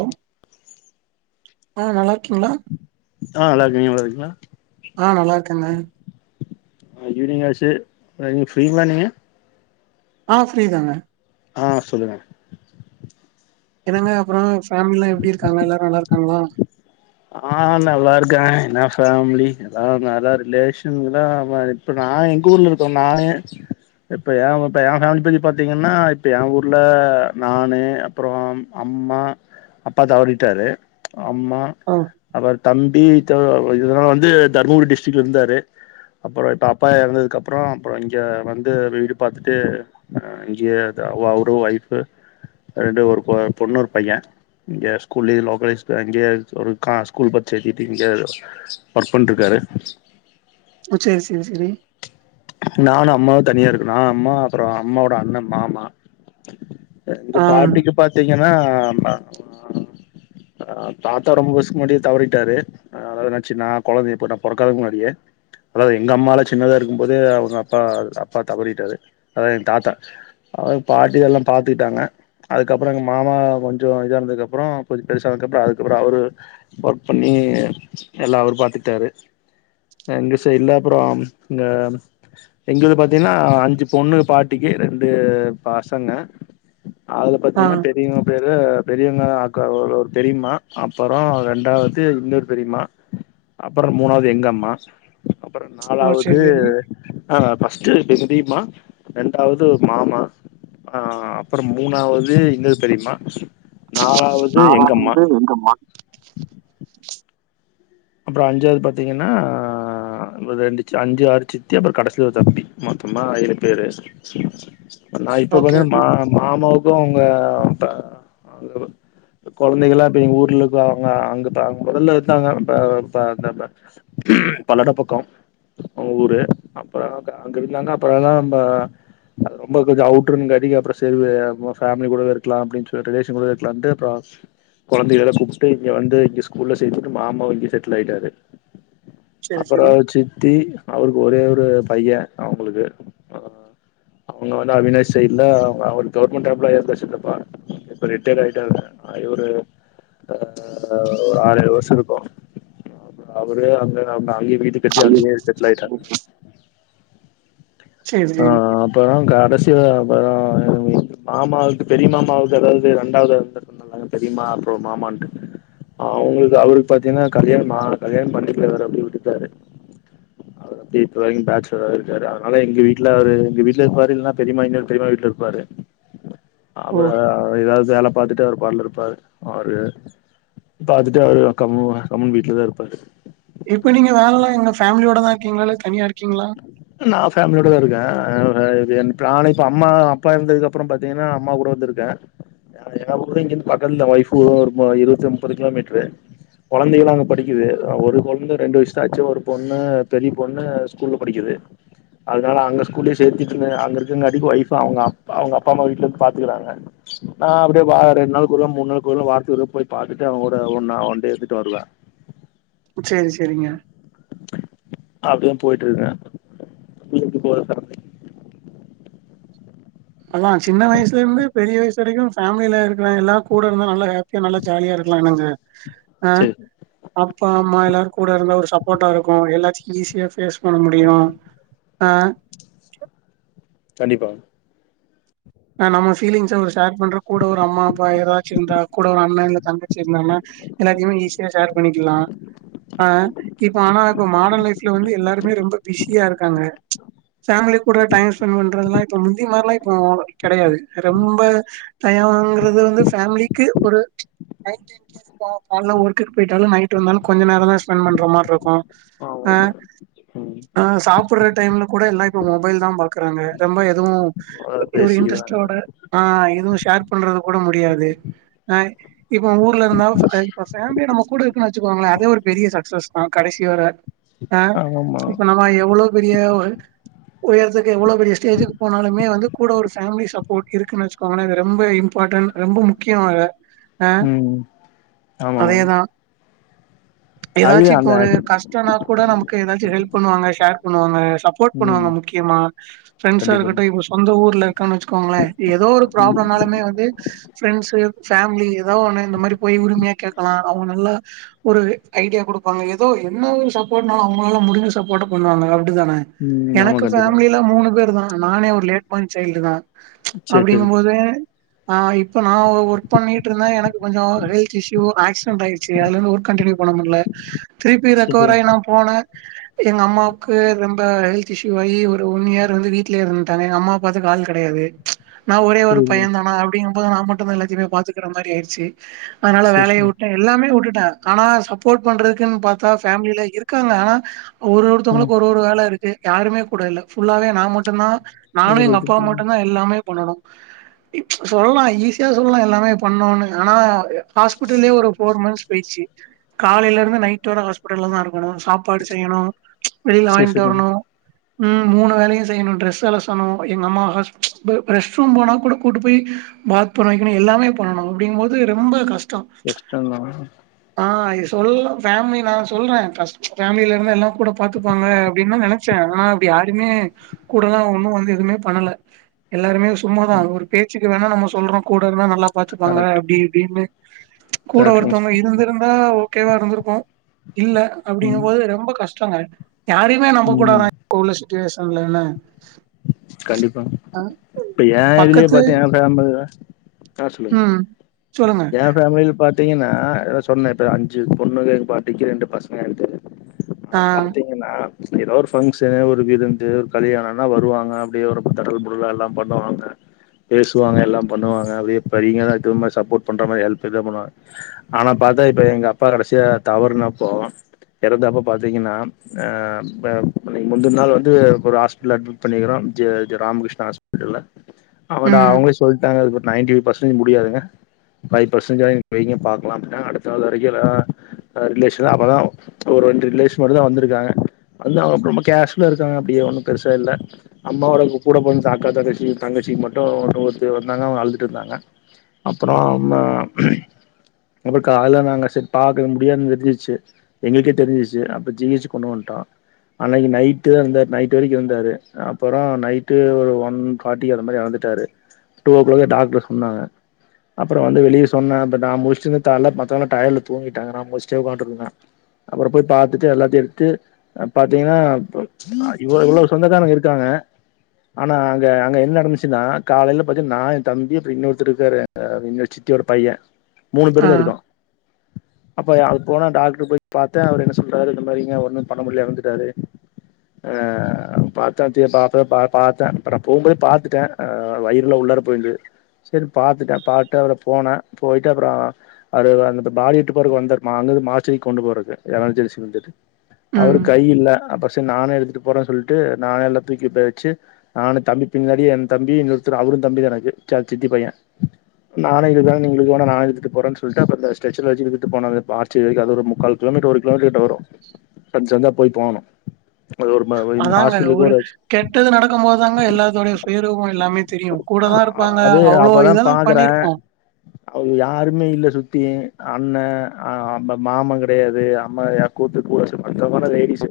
hello [inaudible] ஆ நல்லா இருக்கீங்களா ஆ நல்லா இருக்கே நீங்க நல்லாயிருக்கீங்களா ஆ நல்லா இருக்கங்க ஆ ஈவினிங் ஆச்சு இன்னக்கி ஃப்ரீங்களா நீங்க ஆ ஃப்ரீதாங்க ஆ சொல்லுங்க என்னங்க அப்புறோ ஃபேமிலியெல்லா எப்டி இருக்காங்க எல்லாரு நல்லா இருக்காங்களா ஆ நல்லா இருக்காங்க என்ன ஃபேமிலி எல்லா அதா ரிலேஷன் எல்லா இப்ப நா எங்க ஊர்ல இருக்கிற நானே இப்ப என் இப்ப என் ஃபேமிலி பத்தி பாத்தீங்கன்னா இப்ப என் ஊர்ல நானு அப்புறோம் அம்மா அப்பா தவறிட்டாரு அம்மா ம் அவர் தம்பி இத்த இதனால வந்து தர்மபுரி டிஸ்டிட்ல இருந்தாரு அப்புறோ இப்போ அப்பா இறந்ததுக்கப்புறோ அப்புறோ இங்க வந்து வீடு பாத்துட்டு அ இங்கியே அது அவ் அவரு ஒய்ஃப்பு ரெண்டு ஒரு கொ பொண்ணு ஒரு பையன் இங்க ஸ்கூல்லியே லோக்கலைஸ் அங்கியே ஒரு க்கா ஸ்கூல் பரிட்ச எழுதிட்டு இங்க ஒர்க் பண்ணிட்ருக்காரு ம் சேரி சேரி செரி நானு அம்மாவு தனியா இருக்கோ நானு அம்மா அப்புறோ அம்மாவோட அண்ணன் மாமா அ எங்க ஆ பாட்டிக்கு பாத்தீங்கன்னா அ அ தாத்தா ரொம்ப வர்சத்துக்கு முன்னாடியே தவறிட்டாரு அதாது அண்ணாச்சி நா கொழந்தை இப்ப நா பொறக்காத முன்னாடியே அதாது எங்க அம்மாலா சின்னதா இருக் க்கும்போதே அவுங்க அப்பா அது அப்பா தவறிட்டாரு அதா என் தாத்தா அவுங்க பாட்டி எல்லா பாத்துக்கிட்டாங்க அதுக்கப்பறோ எங்க மாமா கொஞ்சோ இதானதுக்கப்பறோ கொஞ்சோ பெருசானதுக்கப்பறோ அதுக்கப்பறோ அவரு ஒர்க் பண்ணி எல்லா அவரு பாத்துக்கிட்டாரு எங்க சைடுல அப்பறோ இந்த எங்கது பாத்தீங்கன்னா அஞ்சு பொண்ணுக பாட்டிக்கு ரெண்டு பசங்க அதுல ஆ பாத்தீங்கன்னா பெ பெரியவங்க பேரு பெரியவங்கதா அக்கா ஒரு பெரிம்மா அப்பறோ ரெண்டாது இன்னொரு பெரிம்மா அப்பறோ மூணாது எங்க அம்மா அப்பறோ ஓ நாலாவது செரி செரி ஆ ஃபர்ஸ்ட்டு பேசுனது பெரிம்மா ரெண்டாவது ஒரு மாமா ஆ அப்பறோ மூணாவது இன்னொரு பெரியம்மா நாலாவது எங்கம்மா எங்க அம்மா அப்பறோ அஞ்சாது பாத்தீங்கன்னா ஆ அம்பதஞ்சிச்சி அஞ்சு ஆறு சித்தி அப்பறோ கடசில ஒரு தம்பி மொத்தமா ஏழு பேரு நா இப்ப ஓகே பாத்தீங்கன்னா ஓகே மா மாமாவுக்கு அவுங்க அத்த [unintelligible] கொழந்தைகள்லா இப்டி எங்க ஊர்ல இருக்குறாங்க அங்கதா முதல்ல இருந்தாங்க ப பாத்தப்ப பல்லட பக்கோ அவன் ஊரு அப்பறோ க அங்க இருந்தாங்க அப்பறந்தா ப அது ரொம்ப கொஞ்சோ அவுட்ருங் கதிங்கப்ற செரி வே அப்ப பேமிலி கூடவே இருக்கலா அப்டின் சொல்லிட்டு ரிலேஷன் கூட இருக்கலான்ட்டு அப்பறோ கொழந்திகள ஸ்டுப்ட்டு இங்க வந்து இப்டி ஸ்கூல்ல சேத்துட்டு மாமா வந் து செட்ல் ஆயிட்டாரு செரி அப்பறோ செரி சித்தி அவருக்கு ஒரே ஒரு பைய அவுங்குளுக்கு அவுங்க வந்து அவினாஷ் சைட்ல அவரு கவர்மெண்ட் எம்ப்ளாயா இருந்தாரு சித்தப்பா இப்ப ரிட்டைட் ஆயிட்டாங்க ஒரு ஆ ஒரு ஆறு வர்ஷோ இருக்கோ அவுரு அங்க அவங்க அங்கயே வீடு கட்டி அங்கியே செட்லாயிட்டா செர் ஆ செரி அப்பறோ கடைசில அப்பறோ மாமாவுக்கு பெரிய மாமாவுக்கு அதாவ்து ரெண்டாவது அங்க அது தெரியுமா அப்புற மாமான்ட்டு அவுங்ளுக்கு அவருக் பாத்தீங்ன்னா கல்யாணமாகால கல்யாண பண்ணிக்ல அவுரு அப்டி விட்டுட்டாரு அதுலந்து இப்ப வரைக்கு பேச்சுலரவே இருக்காரு அதனால எங்க வீட் ட்ல அவரு எங்க வீட்ல இருப்பாரு இல்னா பெரிமா இன்னொரு பெரிமா வீட்ல இருப்பாரு அவரு ஓ எதாவ்து வேல செய்லாம் பாத்துட்டே அவர் பாட்னு இருப்பாரு அவரு பாத்துட்டு அவரு கம்மு கம்முன் வீட்லியே தா இருப்பாரு இப்ப நீங்க வேலலா எங்க ஃபேமிலியோட தா இருக்கீங்ளா இல்ல தனியா இருக்கீங்ளா நா ஃபேமிலியோட தா இருக்க நா இது வந்து பிளான்னே இப்ப அம்மா அப்பா எறந்ததுக்கப் அப்புறம் பாத்தீங்ன்னா அம்மா கூட வந்திருக்க அதுக்கு தா ப்ரோ இங்கிருந்து பக்கத்ல ஒய்ஃப்பு ஊருக்கு இருவத்து முப்பது கிலோமீ்ட்ரு கொழந்தைகளா அங்க படிக்குது ஒரு கொழந்த ரெண்டு வய்சுதாச்சு ஒரு பொண்ணு பெரிய பொண்ணு ஸ்கூல்ல படிக்குது அதனால அங்க ஸ்கூல்லே சேத்திக்கின்னு அங்க இருக்குங்க அதிக் ஓய்ஃப்பு அவுங்க அப் அவுங்க அப்பா அம்மா வீ்ட்ல இருந்து பாத்துக்கறாங்க நா அப்டியே பாத் ரெண் நாள்க்கு கொருவ மூண் நாள்க்கு கொருவ வாரத்துக் ஒரு நாள் போய் பாத்துட்டு அவுங் கூட ஒண்ணா ஒன்டே இருந்துட்டு வருவ சேரி செரிங்க அப்டியே போய்ட்டுருக்க வீட்டுக்கு போற [unintelligible] அண்ணா சின்ன வயசுலிருந்து பெரிய வயசு வரைக்கு ஃபேமில இருக்கிற எல்லார் கூட இருந்தா நல்லா ஹேப் பியா நல்லா ஜாலியா இருக்லா என்னங்க ஆ சேர் அப்பா அம்மா எல்லாரும் கூட இருந்த ஒரு சப்போர்ட்டா இருக்கும் எல்லாச்சியு ஈஸியா ஃபேஸ் பண்ண முடியும் அ கண்டிப்பா அ நம்ம ஃபீலிங்ஸும் ஒரு ஷேர் பண்ற கூட ஒரு அம்மா அப்பா யாராச்சும் இருந்தா கூட ஒரு அண்ணா இல்ல தங்காச்சி இருந்தாங்ன்னா எல்லாத்தையுமே ஈஸியா ஷேர் பண்ணிக்கில்லா ஆ இப்ப ஆனா இப்ப மாடன் லைஃப்ல வந்து எல்லாருமே ரொம்ப பிஸ் ஸியா இருக்காங்க ஃபேமிலி கூட டைம் ஸ்பெண்ட் பண்றதுல்லா இப்ப முந்தி மாரில்லா இப்போ கெடயாது ரொம்ப டையம்ங்கிறது வந்து ஃபேமிலிக்கு ஒரு ஆக்டிவ் இப்ப கால்ல ஒர்க்குக்கு போயிட்டாலும் நைட் வந்தாலும் கொஞ்ச நேரம் தா ஸ்பெண்ட் பண்ற மாரி இருக்கும் அ ஆமாமா ம் சாப்புற டைம்ல கூட எல்லாம் இப்ப மொபைல் தா பாக்குறாங்க ரொம்ப எதுவும் [unintelligible] ஒரு இன்ட்ரெஸ்ட்டோட ஆ எதுவும் ஷேர் பண்றது கூட முடியாது அ இப்ப ஊர்ல இருந்தா இப்ப ஃபேமிலி நம்ம கூட இருக்குன் வச்சுக்கோங்களே அதே ஒரு பெரிய சக்சஸ் தா கடைசி வர அ ஆமாமா இப்ப நம்ம எவ்ளோவ் பெரிய ஒரு எடத்துக்கு எவ்ளோ பெரிய ஸ்டேஜுக்கு போனாலுமே வந்து கூட ஒரு ஃபேமிலி சப்போர்ட் இருக்குன் வச்சிக்கோங்ளே இது ரொம்ப இம்பார்ட்டன் ரொம்ப முக்கியம் வேற அ ம் ஆமாமா அதேதா அதுவே எதாச்சும் இப்ப அந்த ஒரு ஆக்ட் கஷ்டம்ன்னா கூட நமக்கு எதாச்சும் ஹெல்ப் பண்ணுவாங்க ஷேர் பண்ணுவாங்க சப் போர்ட் பண்ணுவாங்க ம் முக்கியமா ஃப்ரெண்ட்ஸா கண்டிப்பா இருக்கட்டோ இப்ப சொந்த ஊர்ல இருக்கான் வச்சுக்கோங்ளே ஏதோ ஒரு ம் ப்ராப்ளம்னாலுமே வந்து ப்ரெண்ட்ஸ் ஃபேமிலி ஏதாவது ஒண்ண இந்த மாதிரி போய் உரிமையா கேட்கலா அவன் நல்லா ஒரு ஐடியா குடுப்பாங்க ஏதோ என்ன ஒரு சப்போர்ட்னாலு அவங்களால முடிஞ்ச சப்போர்ட பண்ணுவாங்க அப்டிதான ம் ஆமா எனக்கு கண்டிப்பா ஃபேமிலில மூணு பேரு தா நானே ஒரு லேட் ஃபான் சைல்டு தா சேரி அப்டிங்கும் போது ஆ இப்ப நா ஒர்க் பண்ணிட்டு இருந்தே எனக்கு கொஞ்சோ ஹெல்த் இஸ்யூ ஆக்சிடென் ஆயி ச்சு அதுலந்து ஒர்க் கண்டினியூ பண்ண முடில திருப்பி சேரி சேரி ரெக்கவராயி நா போன எங்க அம்மாவுக்கு ரொம்ப ஹெல்த் இஷ்யூ ஆகி ஒரு ஒண்யர் வந்து வீட்லயே இருந்துட்டாங்க எங்க அம்மா பாத்துக ஆள் கெடையாது நா ஒரே சேரி ஒரு புரியுது பையதானா அப்டிங் போது நா மட்டும் தா எல்லாத்துமே பாத்துக்கிற மாரி ஆயிச்சு அதனால சேரி வேலைய சேரி வுட்டே எல்லாமே வுட்டுட்டே ஆனா சப்போர்ட் பண்றக்குனு பாத்தா ஃபேமிலில இருக்காங்க ஆனா ஒரு ம் ஒருத்தவங்ளுக் ஒரு ஒரு வேல இருக்கு யாருமே கூட இல்ல ஃபுல்லாவே நா மட்டும்தா நானு புரியுது எங்கப்பா மட்டுதா எல்லாமே பண்ணணு சொல்லலா ஈஸியா சொல்லலா எல்லாமே பண்ணுனு ஆனா ஹாஸ்பிட்டலயே ஒரு ஃபோர் மந்த்ஸ் போய்டுச்சி காலைல இருந்து நைட் வர ஹாஸ்பிட்டல்ல தா இருக்கணு சாப்பாடு செய்யணு வெளில சேரி வாங்கிட் சேரி வரணு ம் மூணு வேளையு செய்யணு டிரஸ் அலசணு எங்க அம்மா ஹாஸ் ரெஸ்ட் ரூம் போனா கூட கூட்டு போயி பாத் பண்ண வைக்கணு எல்லாமே பண்ணனு அப்டிங் போது ரொம்ப கஷ்டோ கஷ்டந்தா ஆ சொல்ல ஃபேமலி நா சொல்றே ஃபர்ஸ்ட் ஃபேம்லிலருந்து எல்லா கூட பாத்துப்பாங்க அப்டின்னு நா நென ச்சே ஆனா அப்டி யாருமே கூடதா ஒன்னு வந்து எதுமே பண்ணல எல்லாருமே சும்மாதா ஒரு பேச்சுக்கு வேணா நம்ம சொல்றோ கூட இருந்தா நல்லா பா்த்துப்பாங்க கரெக்ட் அப்டி இப்டின்னு கூட கேட்ரிங்ஸ் ஒருத்தவங்க இருந்திருந் ஆ ஓகேவா இருந்திருக்கு இல்ல ம் அப்டிங்கும்போது ரொம்ப கஷ்டங்க யாரையு ஏ நம்ம ம் கூடாதா போலீஸ் ஸ்டேஷன்ல என்ன கண்டிப்பா அ இப்ப ஏ இதுலயே பக்கத்து பாத்தே ஏ ஃபேமிலி இன்னா சொல்லுங் ம் சொல்லுங்க ஏ ஃபேம்மிலில பாத் தீங்கனா எதோ சொன்னே இ அஞ்சு பொண்ணு பார்டிக்கு ரெண்டு பசங்கன்ட்டு ஆ ஆனா பாத்தே ஏன்னா ஏதாவ் ஒரு ஃபங்க்ஷனு ஒரு விருந்து ஒரு கல்யாணோ லா வருவாங்க அப்டியே வ தடல் புடல்லா எல்லா பண்ணுவாங்க பேசுவாங்க எல்லா பண்ணுவங்க அப்டியே [unintelligible] நமக்கு சப்போர்ட் பண்ற மாரி ஹெல்ப் இது பண்வாங் ஆனா பாத்தா இப்ப எங்க அப்பா கடைசியா தவர்னப்போ இறந்தப்ப பாத்தீங்கனா ஹ ம முந்தினா நாள் வந்து ஒரு ஹாஸ் ப்பிடல்ல அட்மிட் பண்ணிகிறோ ராமகிருஷ்ணா ஹாஸ்பிட்டல்ல அவதா ம் அவங்ளே சொல்ட்டாங்க நைன்டி ஃபைவ் பர்சன்டேஜ் முடியாதுங்க ஃபைவ் பர்சன்டேஜ நீ வைங்க பாக்கலா அப்டின்னா அடுத்த நாள் வரைக்கு அத ரிலேஷன் அப்பதா ஒரு ரெண்டு ரிலேஷன் மட்டு தா வந்திருக்காங்க வந்து அவங்க ரொம்ப கேஷுவலா இருக்காங்க அப்டியே ஒன்னு பெருசா இல்ல அம்மாவோட கூட பொறந்த அக்கா தங்கச்சி தங்கச்சிக் மட்டு ஒரு மூனுபேர் வந்தாங்க அவங்க அழுதுட் இருந்தாங்க அப்புறோ அம்மா அப்பறோ கால்ல நாங்க சேர் பாக்க முடியாதுனு தெரிஞ்சிச்சு எங்களுக்கே தெரிஞ்சிச்சு அப்ப ஜி ஹச் கு கொண்டு வந்ட்டோ அன்னைக் நைட்டு அந்த நைட் வரைக்கு இந்தாரு அப்புறோ நைட்டு ஒரு ஒன் பாட்டி அந்த மாரி இறந்துட்டாரு டூ ஓ கிளாகே டாக்டர் சொன்னாங்க அப்புறோ வந்து வெளியே சொன்னே பட் நா முழிச்சட்டு இருந்து கால்ல பாத்தா டயர்ல தூங்கிட்டாங்க நா முழிச்சிட்டே உக்காண்டு இருந்தே அப்பறோ போய் பாத்துட்டு எல்லாத்தையு எடுத்து அப் பாத்தீங்ன்னா ப் அ இவ்ளோ இவ்ளோ சொந்தக்காரங் இருக்காங்க ஆனா அங்க அங்க என்ன நடந்துச்சுனா காலையில பாத்தி நா எ தம்பி அப்பறோ இன்னொருத்தர் இருக்காரு அ எங்க சித்தியோட பைய்ய மூணு ஆ பேரு தா இருக்கோ அப்ப அது போனா டாக்ட்ரு போ பாத்தே அவரு என்ன சொல்றாரு இந்த மாரிங்க ஒன்னு பண்ண முடில இறந்துட்டாரு ஆ [unintelligible] பாப்ப பா பாத்தே அப்பறோ போம்போது பாத்துட்டே அ வயிறுலா உள்ளாற போயிருந்து சேரி பாத்துட்டே பாத்டே அவ்ர போனே போயிட்டு அப்புறோ அது அந் அந்த பாடி இட்டு போரக்கு வந்தாரு அங்கருந்து மார்ச்சிரிக் கொண்டு போறக்கு எமர்ஜென்சி [unintelligible] ம் அவருக் கை இல்ல அப்ப செரி நானே எடுத்துட்டு போறேன் சொல்லிட்டு நானே எல்லா தூக்கிட் போய் வெச்சு நானு தம்பி பின்னாடி என் தம்பி இன்னொருத்தர் அவரு தம்பி தா எனக்கு சா சித்தி பைய்ய நானே இழுக்கரே நீங்க இழுக்க வேணா நானே இழுத்துட்டுபோறேன் சொல்ட்டு அப்பறோ அந்த ஸ்டெச்சர்ல வெச்சி இழுத்துட்டுபோனா [unintelligible] மார்ச்சுவரி வரைக் அது ஒரு முக்கால் கிலோமீட்டர் வரு டோல்கேட் வரு சந் சந்தா போய் போணு அது ஒரு ம இந்த அதாங்க ஹாஸ்பிட்டலுக்கு ஒரு கெட்டது நடக்கும் போதுதாங்க எல்லாத்தோடைய சுயரூபோ எல்லாமே தெரியு கூட தா இருப்பாங்க அது அவ்ளோ இதெல்லா பண்ணிருப்போ அவக யாருமே இல்ல சுத்தி அண்ணே அ அம் ம மாமங் கெடையாது அம்மா [unintelligible] லேடிசு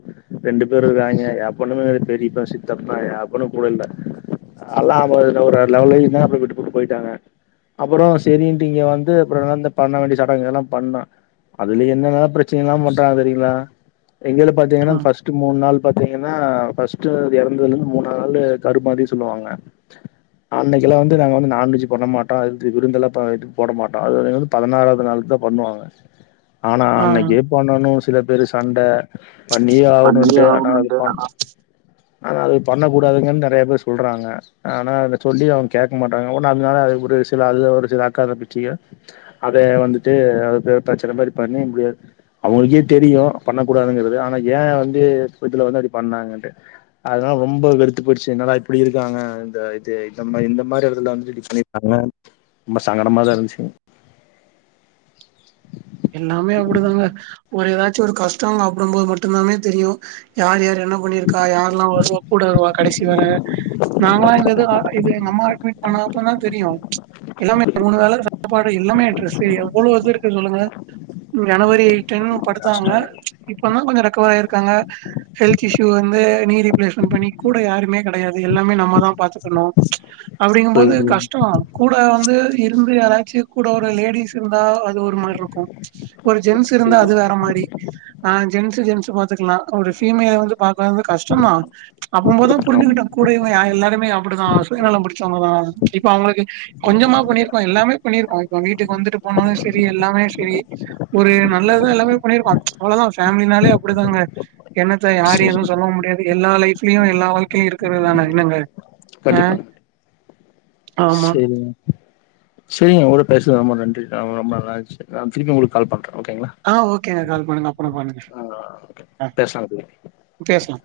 ரெண்டு பேர் இருக்காய்ங்க எவ்வனு பெரியப்பா சித்தப்பா எவணு கூடயில்ல அத்ல்லா [inaudible] ஒரு லெவலயுமே அப்டியே விட்டுபோட்டு போயிட்டாங்க அப்பறோ சேரின்ட்டு இங்க வந்து அப்பறோ நடந்த பண்ண வேண்டிய சடங்குகெல்லா பண்ணா அதுலயே என்னல்லா பிரச்சன எல்லா பண்றாங்க தெரியுங்க்ளா இங்கிருந்து ஆ பாத்தீங்கன்னா ஃபர்ஸ்ட் ட்டு மூண் நாள் பாத்தீங்கன்னா ஃபர்ஸ்ட் இறந்ததுலிர்ந்து மூணு நாள் கருமாதி சொல்லுவாங்க அன்னைக்கெல்லா வந்து நாங்க வந்து நான்வெஜ்ஜு பண்ண மாட்டோ அது விருந்தொல்லா ப போட மாட்டோ அதுலிர்ந்து பதனாறாவத் நாளுக் தா பண்ணுவாங்க [inaudible] ஆனா அன்னைக்கே பண்ணனு சில பேரு சண்ட பண்ணியே பண்ணி ஆகணுன்ட்டு ஆ ஆனா அது பண்ணு ஆனா அது பண்ணக் கூடாதுங்கன் நெறைய பேர் சொல்றாங்க ஆனா அது சொல்லியு அவங் கேட்க மாட்டாங்க ஒடனே அதனால அது ஒரு சில அது ஒரு சில அக்கா தங்கச்சிக அதேய வந்துட்டு அது ப பிரச்சனை மாரி பண்ணி முடியாது அவுங்ளுக்கே தெரியு பண்ணக்கூடாதுங்கறது ஆனா ஏ வந்து இதுல வந்து அப்டி பண்ணாங்கன்ட்டு அத்னாலா ரொம்ப வெறுத்து போய்ட்ச்சு என்னல்லா இப்டி இருக்காங்க இந்த இது நம்ம இந்த மாரி எடத்துல வந்து இப்டி பண்ணிட்டாங்க ரொம்ப சங்கடமா தா இருன்ச்சுங்க எல்லாமே அப்டிதாங்க ஒரு ஏதாச்சு ஒரு கஷ்டோ [unintelligible] போது மட்டுந்தாமே தெரியு யார் யார் என்ன பண்ணிருக்கா யார்ல்லா வருவா கூட வருவா கடைசி வர நாங்களா இந்த இது அ இது எங்க அம்மா அட்மிட் பண்ண அப்றதா தெரியு எல்லாமே மூணு வேல சாப்பாடு எல்லாமே ட்ரெஸ் எவ்ளோ இது இருக்குன் சொல்லுங்க ஜனவரி டென்னு படுத்தாங்க இப்பந்தா கொஞ்சோ ரெக்கவர் ஆயிருக்காங்க ஹெல்த் இஷ்யூ வந்து நீ ரீப்ளேஸ்மெண்ட் பண்ணி கூட யாருமே கெடையாது எல்லாமே நம்ம தா பாத்துக்கண்ணு அப்டிங்கும்போது புரியுது கஷ்டோ கூட வந்து இருந்து யாராச்சுயு கூட ஒரு லேடிஸ் இருந்தா அது ஒரு மார்ருக்கு ஒரு ஜென்ஸ் இருந்தா அது வேற மாரி ஆ ஜென்ஸ்சு ஜென்ஸ்சு பாத்துக்லா ஒரு ஃபீமேல வந்து பாக்றது வந்து கஷ்டோந்தா அப்றம்போது ஆமா புரிஞ்சுகிட்ட கூட இவங்க யா எல்லாருமே அப்டிதா சுயநலம் புடிச்சவங்கதா இப்ப அவங்களுக்கு கொஞ்சமா பண்ணிருக்கோ எல்லாமே பண்ணிருக்கோ இப்போ வீட்டுக் வந்துட்டு போனாலு சேரி எல்லாமே சேரி ஒரு நல்லதா எல்லாமே பண்ணிருக்கோ அவ்வளதா ஃபேமிலினாலே அப்டிதாங்க என்னத்த யாரயு சரி எதுவு சொல்லவு முடியாது எல்லா லைஃப்லயு எல்லா வழ்க்கைலயு இருக்கறதுதான என்னங்க ஆ கண்டிப்பா ஆமா சேரிங்க சேரிங்க ஒங்க கூட பேசுது ரொம்ப நன்றி ரொம்ப நல்லாந்துச்சு நா திருப்பி ஒங்களுக்கு கால் பண்ற ஓகேங்களா ஆ ஓகேங்க கால் பண்ணுங்க அப்பறோ பண்ணுங்க ஆ ஓகே ஆ பேசலாங்க பேசலா